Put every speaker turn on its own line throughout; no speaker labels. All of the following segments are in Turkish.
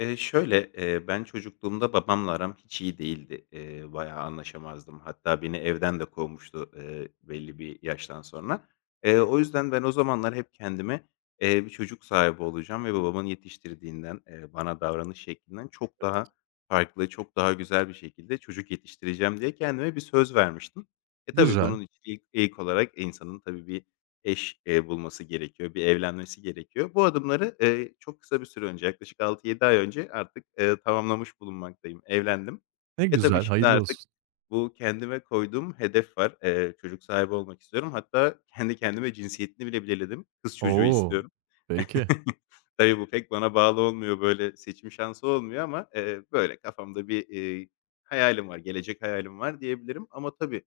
Şöyle, ben çocukluğumda babamla aram hiç iyi değildi. Bayağı anlaşamazdım. Hatta beni evden de kovmuştu, belli bir yaştan sonra. O yüzden ben o zamanlar hep kendime, bir çocuk sahibi olacağım ve babamın yetiştirdiğinden, bana davranış şeklinden çok daha farklı, çok daha güzel bir şekilde çocuk yetiştireceğim diye kendime bir söz vermiştim. Tabii
Güzel.
bunun için ilk olarak insanın tabii bir eş bulması gerekiyor, bir evlenmesi gerekiyor. Bu adımları, çok kısa bir süre önce, yaklaşık 6-7 ay önce artık, tamamlamış bulunmaktayım. Evlendim.
Ne
Tabii
güzel,
şimdi
hayırlı
artık
olsun.
bu kendime koyduğum hedef var. Çocuk sahibi olmak istiyorum. Hatta kendi kendime cinsiyetini bile belirledim. Kız çocuğu
Oo.
istiyorum.
Peki.
Tabii bu pek bana bağlı olmuyor, böyle seçim şansı olmuyor ama, böyle kafamda bir, hayalim var, gelecek hayalim var diyebilirim. Ama tabii,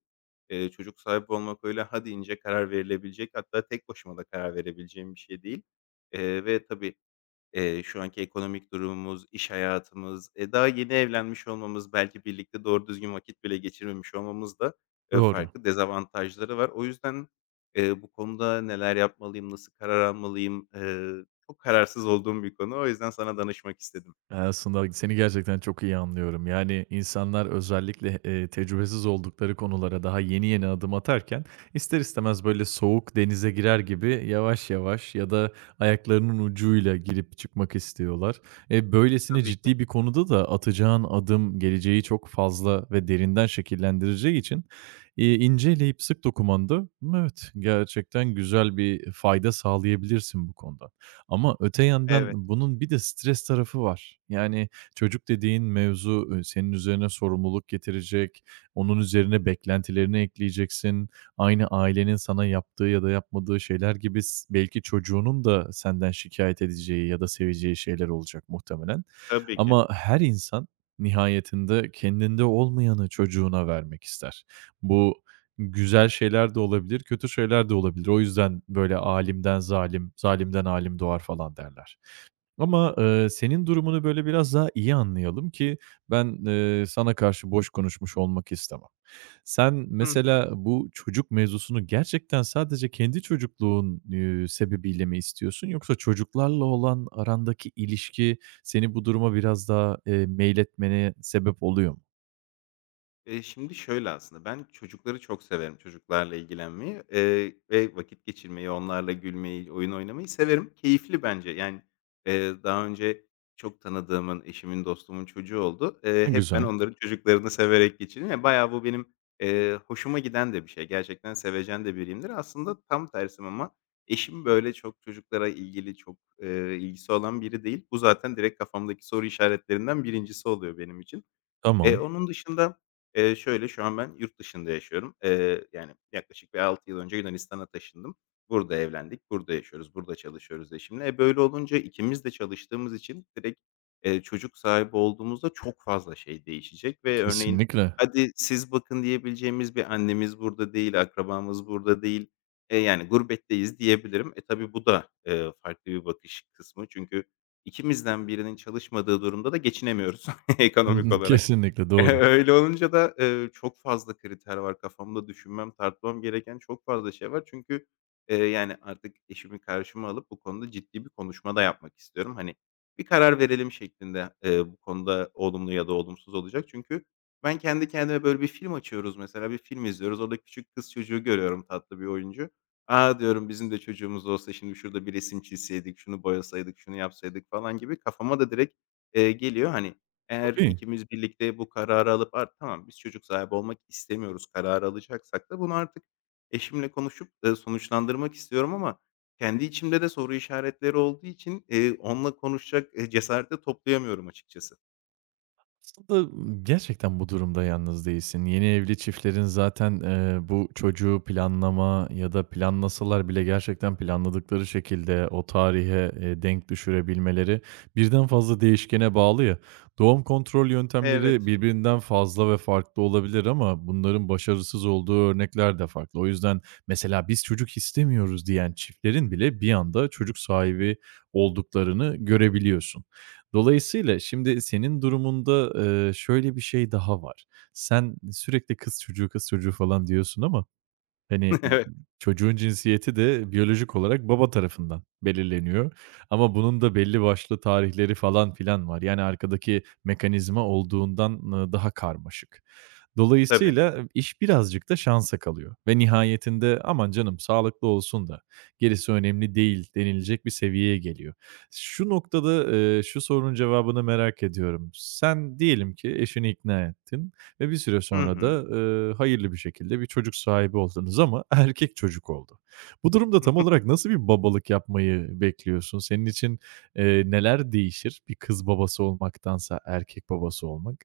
eee, çocuk sahibi olmak öyle ha deyince karar verilebilecek hatta tek başıma da karar verebileceğim bir şey değil. Ve tabii, şu anki ekonomik durumumuz, iş hayatımız, daha yeni evlenmiş olmamız, belki birlikte doğru düzgün vakit bile geçirmemiş olmamız da,
Doğru.
farklı dezavantajları var. O yüzden, bu konuda neler yapmalıyım, nasıl karar almalıyım, çok kararsız olduğum bir konu. O yüzden sana danışmak istedim.
Aslında seni gerçekten çok iyi anlıyorum. Yani insanlar özellikle, tecrübesiz oldukları konulara daha yeni yeni adım atarken ister istemez böyle soğuk denize girer gibi yavaş yavaş ya da ayaklarının ucuyla girip çıkmak istiyorlar. E, böylesine
Tabii ki.
ciddi bir konuda da atacağın adım geleceği çok fazla ve derinden şekillendireceği için, ince sık dokumanda, evet, gerçekten güzel bir fayda sağlayabilirsin bu konuda. Ama öte
Evet,
yandan bunun bir de stres tarafı var. Yani çocuk dediğin mevzu, senin üzerine sorumluluk getirecek, onun üzerine beklentilerini ekleyeceksin. Aynı ailenin sana yaptığı ya da yapmadığı şeyler gibi belki çocuğunun da senden şikayet edeceği ya da seveceği şeyler olacak muhtemelen.
tabii ki.
Ama her insan nihayetinde kendinde olmayanı çocuğuna vermek ister. Bu güzel şeyler de olabilir, kötü şeyler de olabilir. O yüzden böyle alimden zalim, zalimden alim doğar falan derler. Ama, senin durumunu böyle biraz daha iyi anlayalım ki ben, sana karşı boş konuşmuş olmak istemem. Sen
Hı hı.
mesela bu çocuk mevzusunu gerçekten sadece kendi çocukluğun, sebebiyle mi istiyorsun yoksa çocuklarla olan arandaki ilişki seni bu duruma biraz daha, meyletmene sebep oluyor mu?
Şimdi şöyle aslında, ben çocukları çok severim, çocuklarla ilgilenmeyi, ve vakit geçirmeyi, onlarla gülmeyi, oyun oynamayı severim. Keyifli bence. Yani, daha önce çok tanıdığımın, eşimin, dostumun çocuğu oldu.
Ne
Hep ben
güzel.
onların çocuklarını severek geçirdim ve bayağı bu benim, hoşuma giden de bir şey. Gerçekten sevecen de biriyimdir. Aslında tam tersim ama eşim böyle çok çocuklara ilgili, çok, ilgisi olan biri değil. Bu zaten direkt kafamdaki soru işaretlerinden birincisi oluyor benim için.
Tamam.
Onun dışında, şöyle, şu an ben yurt dışında yaşıyorum. Yani, yaklaşık bir 6 yıl önce Yunanistan'a taşındım. Burada evlendik, burada yaşıyoruz, burada çalışıyoruz eşimle. Böyle olunca ikimiz de çalıştığımız için direkt, çocuk sahibi olduğumuzda çok fazla şey değişecek ve örneğin,
Kesinlikle.
"Hadi siz bakın." diyebileceğimiz bir annemiz burada değil, akrabamız burada değil. Yani, gurbetteyiz diyebilirim. Tabii bu da, farklı bir bakış kısmı çünkü ikimizden birinin çalışmadığı durumda da geçinemiyoruz ekonomik
Anladım,
olarak.
kesinlikle doğru.
Öyle olunca da, çok fazla kriter var kafamda düşünmem, tartmam gereken çok fazla şey var. Çünkü, yani, artık eşimi karşıma alıp bu konuda ciddi bir konuşma da yapmak istiyorum. Hani, bir karar verelim şeklinde, bu konuda olumlu ya da olumsuz olacak. Çünkü ben kendi kendime böyle bir film açıyoruz mesela, bir film izliyoruz. Orada küçük kız çocuğu görüyorum, tatlı bir oyuncu. "A!" diyorum, "Bizim de çocuğumuz olsa şimdi şurada bir resim çizseydik, şunu boyasaydık, şunu yapsaydık." falan gibi kafama da direkt, geliyor. Hani, eğer
Tabii.
ikimiz birlikte bu kararı alıp tamam biz çocuk sahibi olmak istemiyoruz kararı alacaksak da bunu artık eşimle konuşup, sonuçlandırmak istiyorum ama kendi içimde de soru işaretleri olduğu için, onunla konuşacak, cesareti toplayamıyorum açıkçası.
Aslında gerçekten bu durumda yalnız değilsin. Yeni evli çiftlerin zaten, bu çocuğu planlama ya da planlasalar bile gerçekten planladıkları şekilde o tarihe, denk düşürebilmeleri birden fazla değişkene bağlı ya. Doğum kontrol yöntemleri
Evet.
birbirinden fazla ve farklı olabilir ama bunların başarısız olduğu örnekler de farklı. O yüzden mesela "Biz çocuk istemiyoruz." diyen çiftlerin bile bir anda çocuk sahibi olduklarını görebiliyorsun. Dolayısıyla şimdi senin durumunda, şöyle bir şey daha var. Sen sürekli kız çocuğu, kız çocuğu falan diyorsun ama hani,
Evet,
çocuğun cinsiyeti de biyolojik olarak baba tarafından belirleniyor ama bunun da belli başlı tarihleri falan filan var. Yani, arkadaki mekanizma olduğundan, daha karmaşık.
tabii.
Dolayısıyla iş birazcık da şansa kalıyor ve nihayetinde "Aman canım, sağlıklı olsun da gerisi önemli değil." denilecek bir seviyeye geliyor. Şu noktada, şu sorunun cevabını merak ediyorum. Sen diyelim ki eşini ikna ettin. Ve bir süre
Hı
sonra
hı.
da, hayırlı bir şekilde bir çocuk sahibi oldunuz ama erkek çocuk oldu. Bu durumda tam olarak nasıl bir babalık yapmayı bekliyorsun? Senin için, neler değişir bir kız babası olmaktansa erkek babası olmak?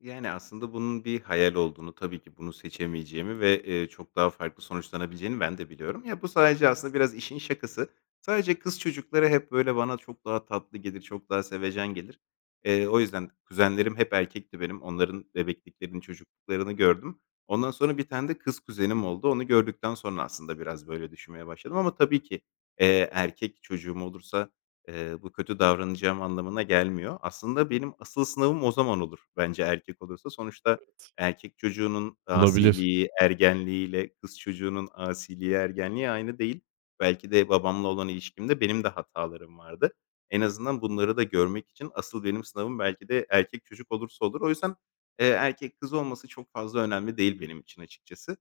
Yani, aslında bunun bir hayal olduğunu, tabii ki bunu seçemeyeceğimi ve, çok daha farklı sonuçlanabileceğini ben de biliyorum. Ya, bu sadece aslında biraz işin şakası. Sadece kız çocukları hep, böyle, bana çok daha tatlı gelir, çok daha sevecen gelir. O yüzden kuzenlerim hep erkekti benim. Onların bebekliklerini, çocukluklarını gördüm. Ondan sonra bir tane de kız kuzenim oldu. Onu gördükten sonra aslında biraz böyle düşünmeye başladım ama tabii ki, erkek çocuğum olursa bu kötü davranacağım anlamına gelmiyor. Aslında benim asıl sınavım o zaman olur bence erkek olursa. Sonuçta erkek çocuğunun
Olabilir.
asiliği, ergenliğiyle kız çocuğunun asiliği, ergenliği aynı değil. Belki de babamla olan ilişkimde benim de hatalarım vardı. En azından bunları da görmek için asıl benim sınavım belki de erkek çocuk olursa olur. O yüzden, erkek kız olması çok fazla önemli değil benim için açıkçası.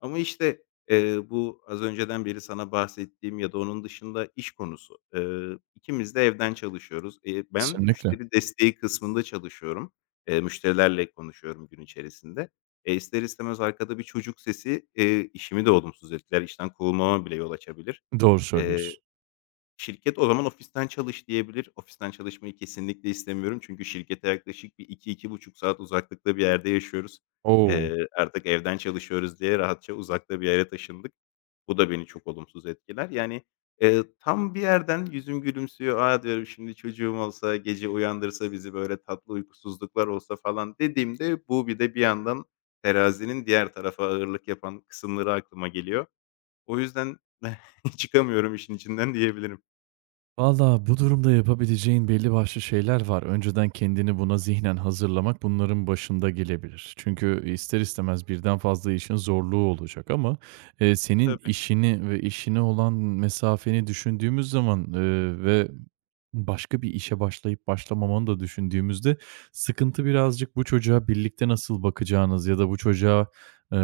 Ama, işte, bu az önceden beri sana bahsettiğim ya da onun dışında iş konusu. İkimiz de evden çalışıyoruz. Ben
Kesinlikle.
müşteri desteği kısmında çalışıyorum. Müşterilerle konuşuyorum gün içerisinde. İster istemez arkada bir çocuk sesi, işimi de olumsuz etkiler. İşten kovulmama bile yol açabilir.
Doğru söylüyorsun.
Şirket o zaman ofisten çalış diyebilir. Ofisten çalışmayı kesinlikle istemiyorum. Çünkü şirkete yaklaşık bir 2-2,5 saat uzaklıkta bir yerde yaşıyoruz.
O!
Artık evden çalışıyoruz diye rahatça uzakta bir yere taşındık. Bu da beni çok olumsuz etkiler. Yani, tam bir yerden yüzüm gülümsüyor. "A!" diyorum, "Şimdi çocuğum olsa, gece uyandırsa bizi, böyle tatlı uykusuzluklar olsa falan." dediğimde bu bir de bir yandan terazinin diğer tarafa ağırlık yapan kısımları aklıma geliyor. O yüzden çıkamıyorum işin içinden diyebilirim.
Valla bu durumda yapabileceğin belli başlı şeyler var. Önceden kendini buna zihnen hazırlamak bunların başında gelebilir. Çünkü ister istemez birden fazla işin zorluğu olacak ama e, senin
Tabii,
işini ve işine olan mesafeni düşündüğümüz zaman e, ve başka bir işe başlayıp başlamamanı da düşündüğümüzde sıkıntı birazcık bu çocuğa birlikte nasıl bakacağınız ya da bu çocuğa e,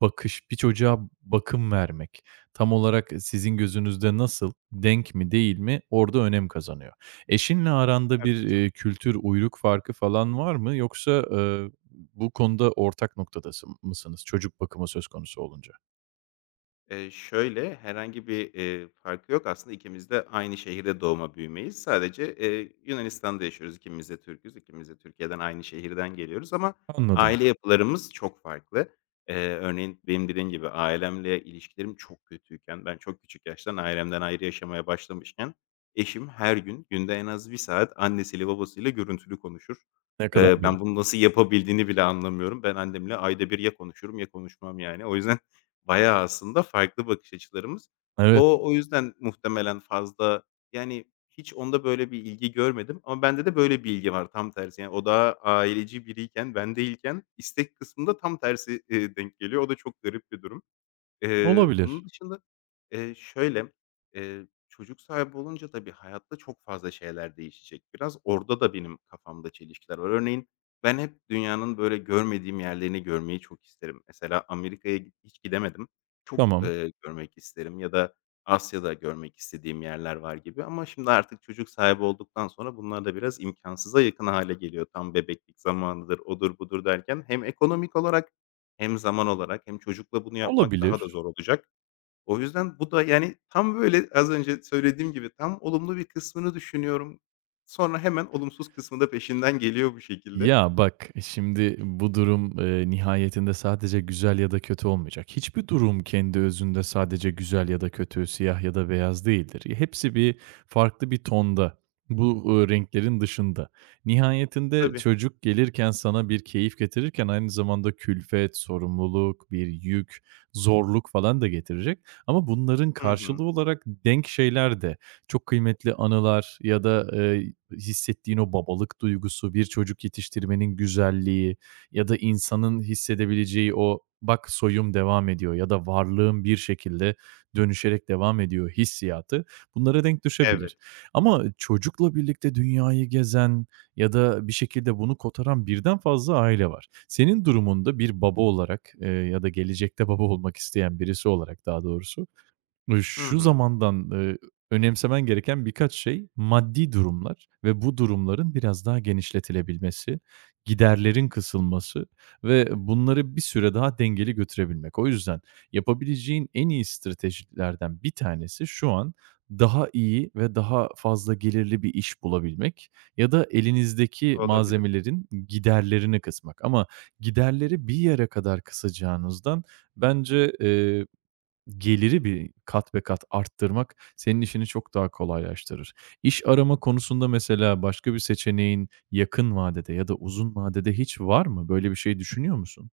bakış, bir çocuğa bakım vermek. Tam olarak sizin gözünüzde nasıl, denk mi değil mi orada önem kazanıyor. Eşinle aranda bir,
haklısın.
kültür, uyruk farkı falan var mı yoksa, bu konuda ortak noktadası mısınız çocuk bakımı söz konusu olunca?
Şöyle, herhangi bir, farkı yok aslında ikimiz de aynı şehirde doğma büyümeyiz. Sadece, Yunanistan'da yaşıyoruz. İkimiz de Türk'üz. İkimiz de Türkiye'den, aynı şehirden geliyoruz ama
Anladım.
aile yapılarımız çok farklı. Örneğin benim dediğim gibi ailemle ilişkilerim çok kötüyken, ben çok küçük yaştan ailemden ayrı yaşamaya başlamışken eşim her gün, günde en az 1 saat annesiyle babasıyla görüntülü konuşur.
Ne kadar garip.
Ben bunu nasıl yapabildiğini bile anlamıyorum. Ben annemle ayda bir ya konuşurum ya konuşmam yani. O yüzden bayağı aslında farklı bakış açılarımız.
Evet,
O yüzden muhtemelen fazla, yani, hiç onda böyle bir ilgi görmedim ama bende de böyle bir ilgi var tam tersi. Yani, o daha aileci biriyken, ben değilken istek kısmında tam tersi, denk geliyor. O da çok garip bir durum. Onun
olabilir.
dışında, şöyle, çocuk sahibi olunca tabii hayatta çok fazla şeyler değişecek biraz. Orada da benim kafamda çelişkiler var. Örneğin ben hep dünyanın böyle görmediğim yerlerini görmeyi çok isterim. Mesela Amerika'ya hiç gidemedim. Çok,
Tamam,
eee, görmek isterim ya da Asya'da görmek istediğim yerler var gibi ama şimdi artık çocuk sahibi olduktan sonra bunlar da biraz imkânsıza yakın hale geliyor. Tam bebeklik zamanıdır, odur budur derken hem ekonomik olarak hem zaman olarak hem çocukla bunu yapmak daha da
olabilir.
zor olacak. O yüzden bu da, yani, tam böyle az önce söylediğim gibi tam olumlu bir kısmını düşünüyorum. Sonra hemen olumsuz kısmı da peşinden geliyor bu şekilde.
Ya, bak, şimdi bu durum, nihayetinde sadece güzel ya da kötü olmayacak. Hiçbir durum kendi özünde sadece güzel ya da kötü, siyah ya da beyaz değildir. Hepsi bir farklı bir tonda, bu, renklerin dışında. Nihayetinde
Tabii.
çocuk gelirken sana bir keyif getirirken aynı zamanda külfet, sorumluluk, bir yük, zorluk falan da getirecek ama bunların
Hı hı.
karşılığı olarak denk şeyler de çok kıymetli anılar ya da, hissettiğin o babalık duygusu, bir çocuk yetiştirmenin güzelliği ya da insanın hissedebileceği o "Bak soyum devam ediyor." ya da "Varlığım bir şekilde dönüşerek devam ediyor." hissiyatı bunlara denk
Evet.
düşebilir. Ama çocukla birlikte dünyayı gezen ya da bir şekilde bunu kotaran birden fazla aile var. Senin durumunda bir baba olarak, ya da gelecekte baba olmak isteyen birisi olarak daha doğrusu,
Hı
şu
hı.
zamandan, önemsemen gereken birkaç şey maddi durumlar ve bu durumların biraz daha genişletilebilmesi, giderlerin kısılması ve bunları bir süre daha dengeli götürebilmek. O yüzden yapabileceğin en iyi stratejilerden bir tanesi şu an daha iyi ve daha fazla gelirli bir iş bulabilmek ya da elinizdeki
Olabilir.
malzemelerin giderlerini kısmak ama giderleri bir yere kadar kısacağınızdan bence, geliri bir kat be kat arttırmak senin işini çok daha kolaylaştırır. İş arama konusunda mesela başka bir seçeneğin yakın vadede ya da uzun vadede hiç var mı? Böyle bir şey düşünüyor musun?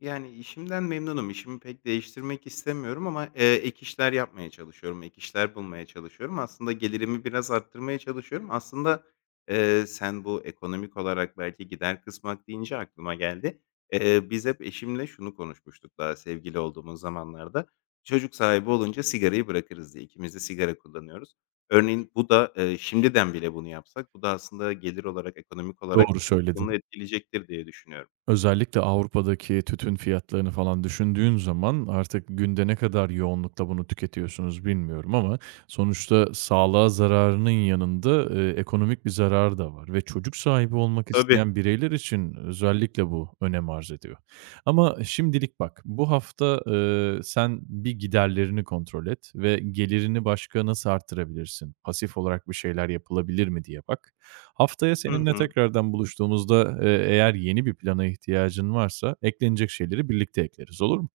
Yani, işimden memnunum. İşimi pek değiştirmek istemiyorum ama, ek işler yapmaya çalışıyorum, ek işler bulmaya çalışıyorum. Aslında gelirimi biraz arttırmaya çalışıyorum. Aslında, sen bu ekonomik olarak belki gider kısmak deyince aklıma geldi. Biz hep eşimle şunu konuşmuştuk daha sevgili olduğumuz zamanlarda. Çocuk sahibi olunca sigarayı bırakırız diye. İkimiz de sigara kullanıyoruz. Örneğin bu da, şimdiden bile bunu yapsak bu da aslında gelir olarak, ekonomik olarak
Doğru
çok olumlu
söyledin.
etkileyecektir diye düşünüyorum.
Özellikle Avrupa'daki tütün fiyatlarını falan düşündüğün zaman artık günde ne kadar yoğunlukla bunu tüketiyorsunuz bilmiyorum ama sonuçta sağlığa zararının yanında, ekonomik bir zarar da var ve çocuk sahibi olmak
Tabii.
isteyen bireyler için özellikle bu önem arz ediyor. Ama şimdilik bak, bu hafta, sen bir giderlerini kontrol et ve gelirini başka nasıl arttırabilirsin? Pasif olarak bir şeyler yapılabilir mi diye bak. Haftaya
Hı
seninle
hı.
tekrardan buluştuğumuzda, eğer yeni bir plana ihtiyacın varsa eklenecek şeyleri birlikte ekleriz, olur mu?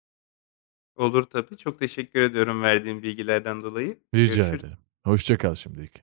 Olur tabii. Çok teşekkür ediyorum verdiğin bilgilerden dolayı.
Rica
Görüşürüz.
ederim. Hoşça kal şimdilik.